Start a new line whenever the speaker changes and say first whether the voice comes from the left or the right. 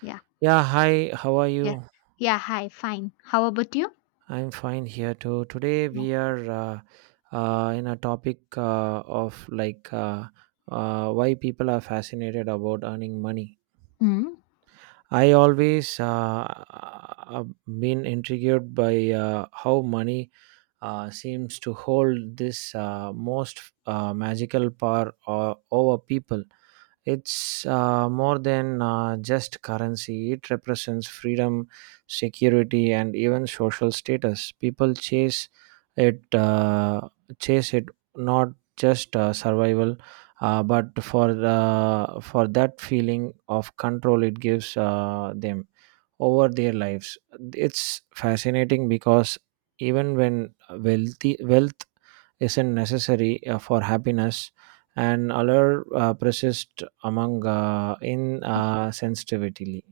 left: Yeah.
right: Yeah, hi, how are
left: Yeah.
right: you?
left: Yeah. Hi. Fine. How about you?
right: I'm fine here too. Today
left: Yeah.
right: we are in a topic of like why people are fascinated about earning money.
left: Mm.
right: I always have been intrigued by how money seems to hold this most magical power over people. It's more than just currency. It represents freedom, security, and even social status. People chase it, uh, it not just survival, but for that feeling of control it gives them over their lives. It's fascinating because even when wealth isn't necessary for happiness, and allure persists among insensitivity.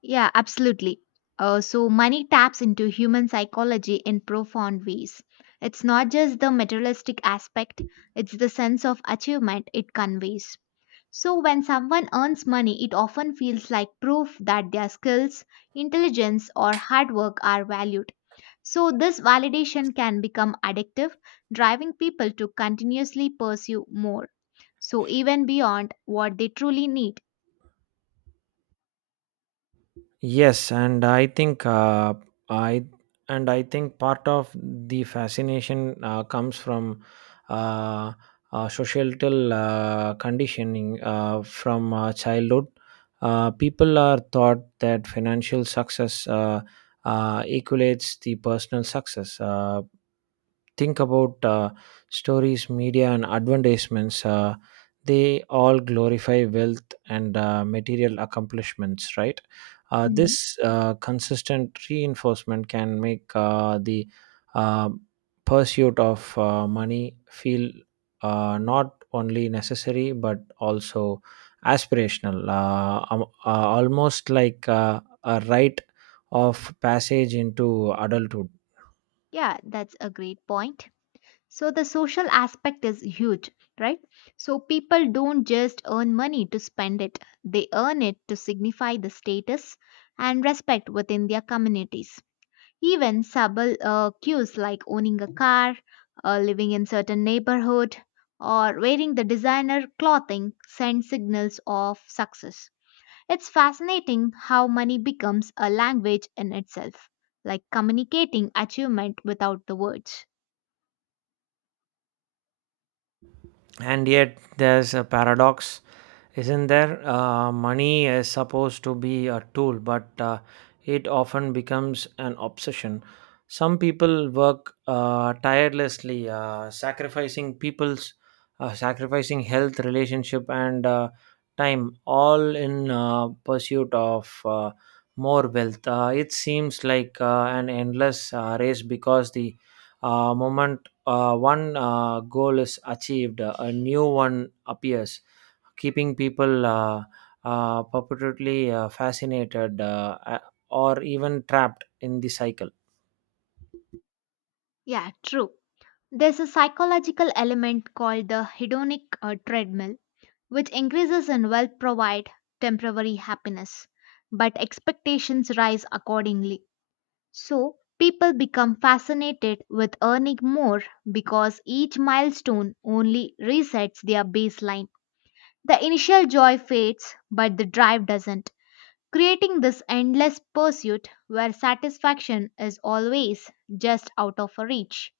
left: Yeah, absolutely. So, money taps into human psychology in profound ways. It's not just the materialistic aspect, it's the sense of achievement it conveys. So, when someone earns money, it often feels like proof that their skills, intelligence, or hard work are valued. So, this validation can become addictive, driving people to continuously pursue more. So, even beyond what they truly need.
right: Yes, and I I think part of the fascination comes from uh, societal conditioning from childhood. People are taught that financial success equates the personal success. Think about stories, media, and advertisements. They all glorify wealth and material accomplishments, right?
left: Mm.
right: This consistent reinforcement can make the uh, pursuit of money feel not only necessary but also aspirational, almost like a rite of passage into adulthood.
left: Yeah, that's a great point. So, the social aspect is huge, right? So, people don't just earn money to spend it, they earn it to signify the status and respect within their communities. Even subtle cues like owning a car, living in certain neighborhood, or wearing the designer clothing send signals of success. It's fascinating how money becomes a language in itself, like communicating achievement without the words.
right: And yet there's a paradox, isn't there? Money is supposed to be a tool, but it often becomes an obsession. Some people work tirelessly, sacrificing health, relationship, and time, all in pursuit of more wealth. It seems like an endless race, because the moment one goal is achieved, a new one appears, keeping people perpetually fascinated, or even trapped in the cycle.
left: Yeah, true. There's a psychological element called the hedonic treadmill, which increases in wealth provide temporary happiness, but expectations rise accordingly. So, people become fascinated with earning more because each milestone only resets their baseline. The initial joy fades, but the drive doesn't, creating this endless pursuit where satisfaction is always just out of reach.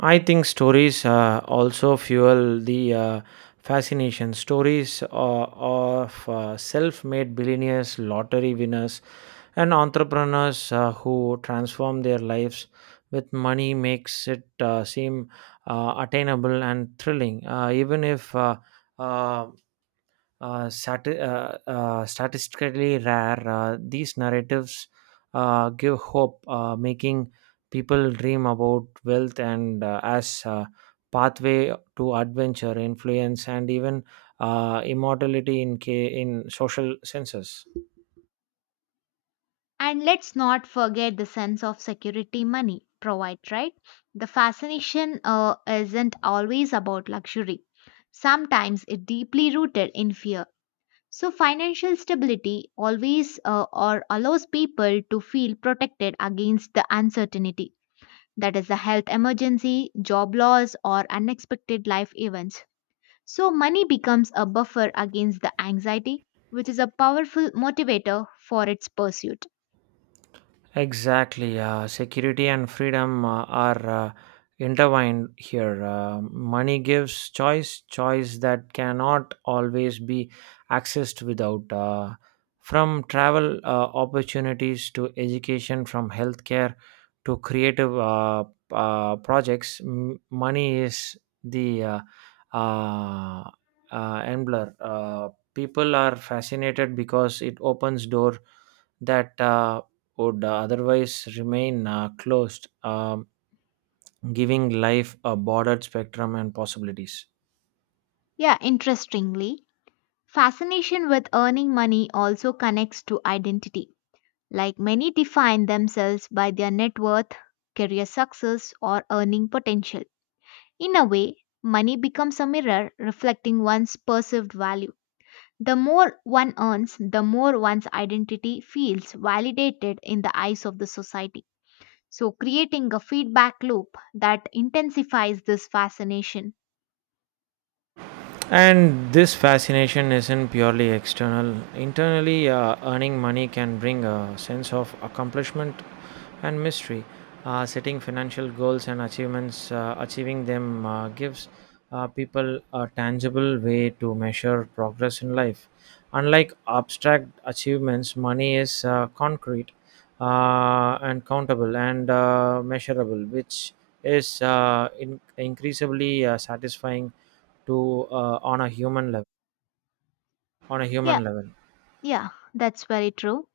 right: I think stories also fuel the fascination. Stories of self made billionaires, lottery winners, and entrepreneurs who transform their lives with money makes it seem attainable and thrilling. Even if uh, statistically rare, these narratives give hope, making people dream about wealth and as a pathway to adventure, influence, and even immortality in social senses.
left: And let's not forget the sense of security money provides, right? The fascination isn't always about luxury. Sometimes it's deeply rooted in fear. So, financial stability always or allows people to feel protected against the uncertainty, that is, the health emergency, job loss, or unexpected life events. So, money becomes a buffer against the anxiety, which is a powerful motivator for its pursuit.
right: Exactly. Security and freedom are intertwined here. Money gives choice, choice that cannot always be accessed without. From travel opportunities to education, from healthcare to creative projects, money is the uh, uh, enabler. People are fascinated because it opens door that. Would otherwise remain closed, um, giving life a bordered spectrum and possibilities.
left: Yeah, interestingly, fascination with earning money also connects to identity. Like many define themselves by their net worth, career success, or earning potential. In a way, money becomes a mirror reflecting one's perceived value. The more one earns, the more one's identity feels validated in the eyes of the society. So, creating a feedback loop that intensifies this fascination.
right: And this fascination isn't purely external. Internally, earning money can bring a sense of accomplishment and mystery. Setting financial goals and achievements, achieving them gives people a tangible way to measure progress in life. Unlike abstract achievements, money is concrete and countable and measurable, which is increasingly satisfying to on a human level on a
left: Yeah,
right: human level.
left: yeah, that's very true.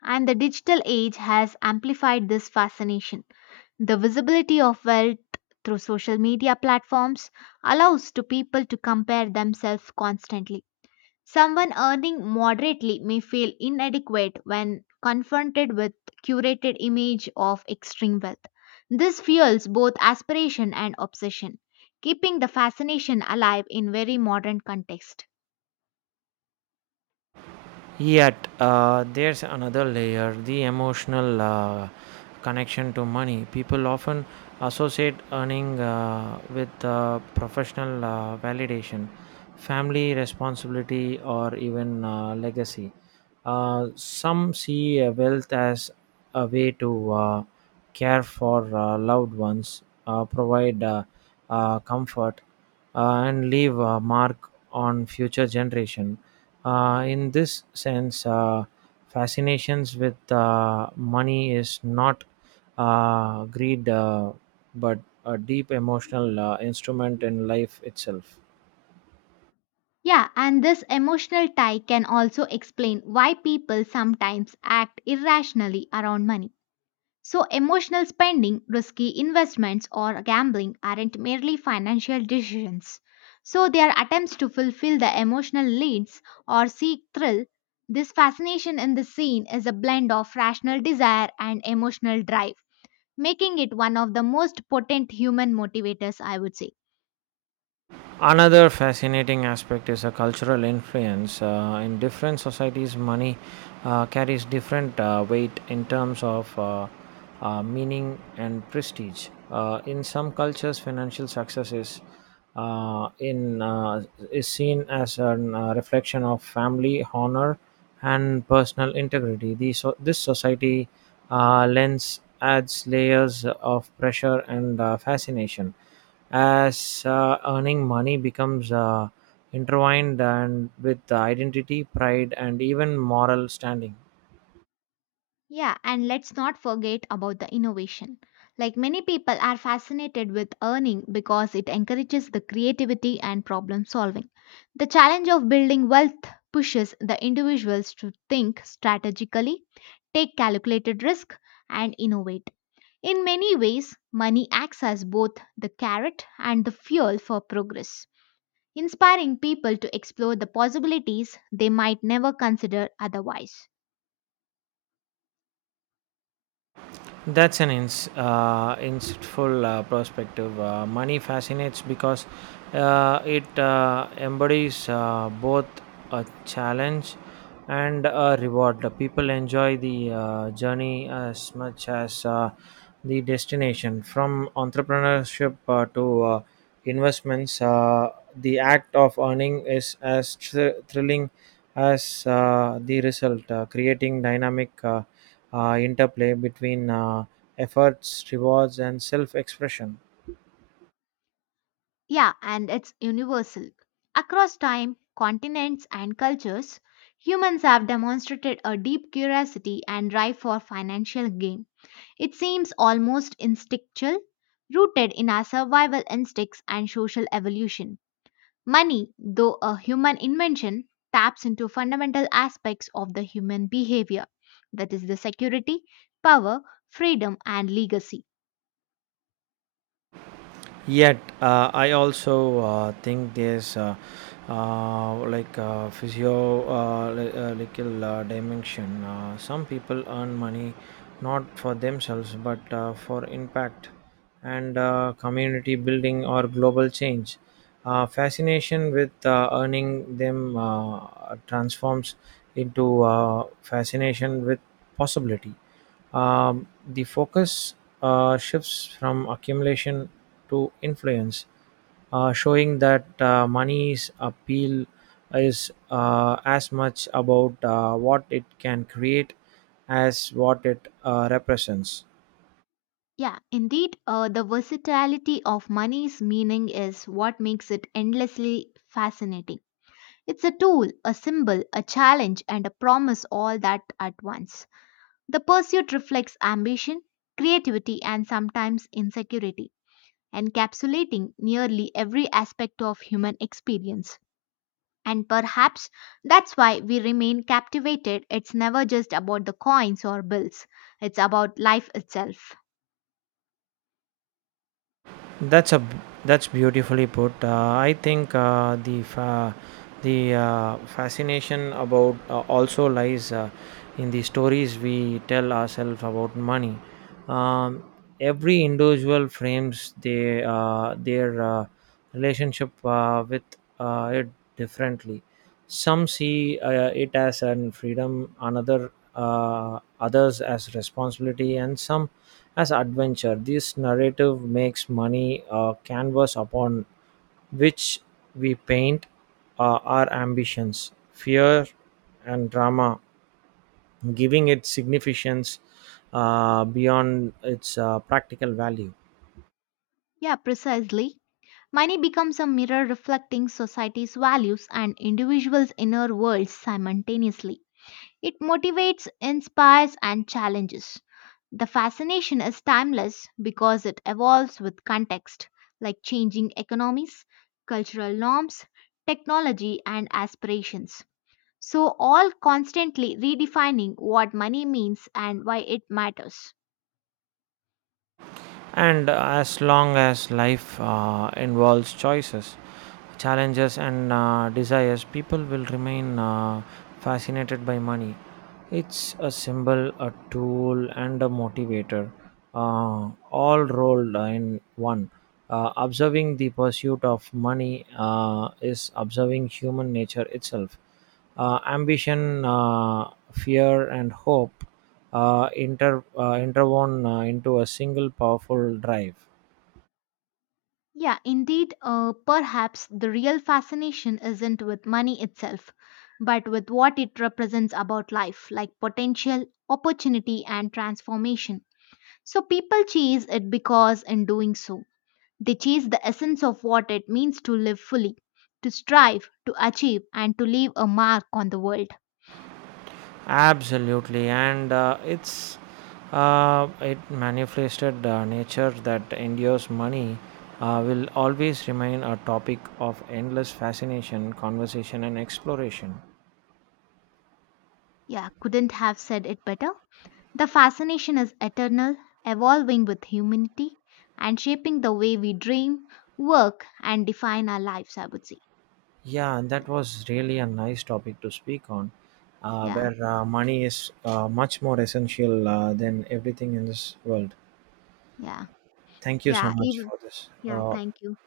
left: And the digital age has amplified this fascination. The visibility of wealth through social media platforms allows to people to compare themselves constantly. Someone earning moderately may feel inadequate when confronted with curated image of extreme wealth. This fuels both aspiration and obsession, keeping the fascination alive in very modern context.
right: Yet, there's another layer, the emotional connection to money. People often associate earning with professional validation, family responsibility, or even legacy. Some see wealth as a way to care for loved ones, provide comfort, and leave a mark on future generation. In this sense, fascinations with money is not greed, but a deep emotional instrument in life itself.
left: Yeah, and this emotional tie can also explain why people sometimes act irrationally around money. So, emotional spending, risky investments, or gambling aren't merely financial decisions. So, they are attempts to fulfill the emotional needs or seek thrill. This fascination in the scene is a blend of rational desire and emotional drive, making it one of the most potent human motivators, I would say.
right: Another fascinating aspect is a cultural influence. In different societies, money carries different weight in terms of meaning and prestige. In some cultures, financial success uh, in uh, is seen as a reflection of family honor and personal integrity. This society lens adds layers of pressure and fascination as earning money becomes intertwined and with identity, pride, and even moral standing.
left: Yeah, and let's not forget about the innovation. Like many people are fascinated with earning because it encourages the creativity and problem solving. The challenge of building wealth pushes the individuals to think strategically, take calculated risk, and innovate. In many ways, money acts as both the carrot and the fuel for progress, inspiring people to explore the possibilities they might never consider otherwise.
right: That's an insightful perspective. Money fascinates because it embodies both a challenge and a reward. The people enjoy the journey as much as the destination. From entrepreneurship to investments, the act of earning is as thrilling as the result, creating dynamic interplay between efforts, rewards, and self expression.
left: Yeah, and it's universal. Across time, continents, and cultures, humans have demonstrated a deep curiosity and drive for financial gain. It seems almost instinctual, rooted in our survival instincts and social evolution. Money, though a human invention, taps into fundamental aspects of the human behavior, that is, the security, power, freedom, and legacy.
right: Yet, I also think there's like physio li- little, dimension. Some people earn money not for themselves but for impact and community building or global change. Fascination with earning them transforms into fascination with possibility. The focus shifts from accumulation to influence, showing that money's appeal is as much about what it can create as what it represents.
left: Yeah, indeed, the versatility of money's meaning is what makes it endlessly fascinating. It's a tool, a symbol, a challenge, and a promise all that at once. The pursuit reflects ambition, creativity, and sometimes insecurity, encapsulating nearly every aspect of human experience. And perhaps that's why we remain captivated. It's never just about the coins or bills, it's about life itself.
right: That's a that's beautifully put. I think the fascination about also lies in the stories we tell ourselves about money. Um, every individual frames their relationship with it differently. Some see it as an freedom, another others as responsibility, and some as adventure. This narrative makes money a canvas upon which we paint our ambitions, fear, and drama, giving it significance beyond its practical value.
left: Yeah, precisely. Money becomes a mirror reflecting society's values and individuals' inner worlds simultaneously. It motivates, inspires, and challenges. The fascination is timeless because it evolves with context, like changing economies, cultural norms, technology, and aspirations. So, all constantly redefining what money means and why it matters.
right: And as long as life involves choices, challenges, and desires, people will remain fascinated by money. It's a symbol, a tool, and a motivator, all rolled in one. Observing the pursuit of money is observing human nature itself, ambition, fear, and hope, interwoven into a single powerful drive.
left: Yeah, indeed, perhaps the real fascination isn't with money itself, but with what it represents about life, like potential, opportunity, and transformation. So people chase it because, in doing so, they chase the essence of what it means to live fully, to strive, to achieve, and to leave a mark on the world.
right: Absolutely, and it's it manifested nature that endures money. Will always remain a topic of endless fascination, conversation, and exploration.
left: Yeah, couldn't have said it better. The fascination is eternal, evolving with humanity and shaping the way we dream, work, and define our lives, I would say.
right: Yeah, and that was really a nice topic to speak on,
left: Yeah,
right: where money is much more essential than everything in this world.
left: yeah,
right: Thank you so
left: yeah,
right: much
left: even,
right: for this.
left: yeah, thank you.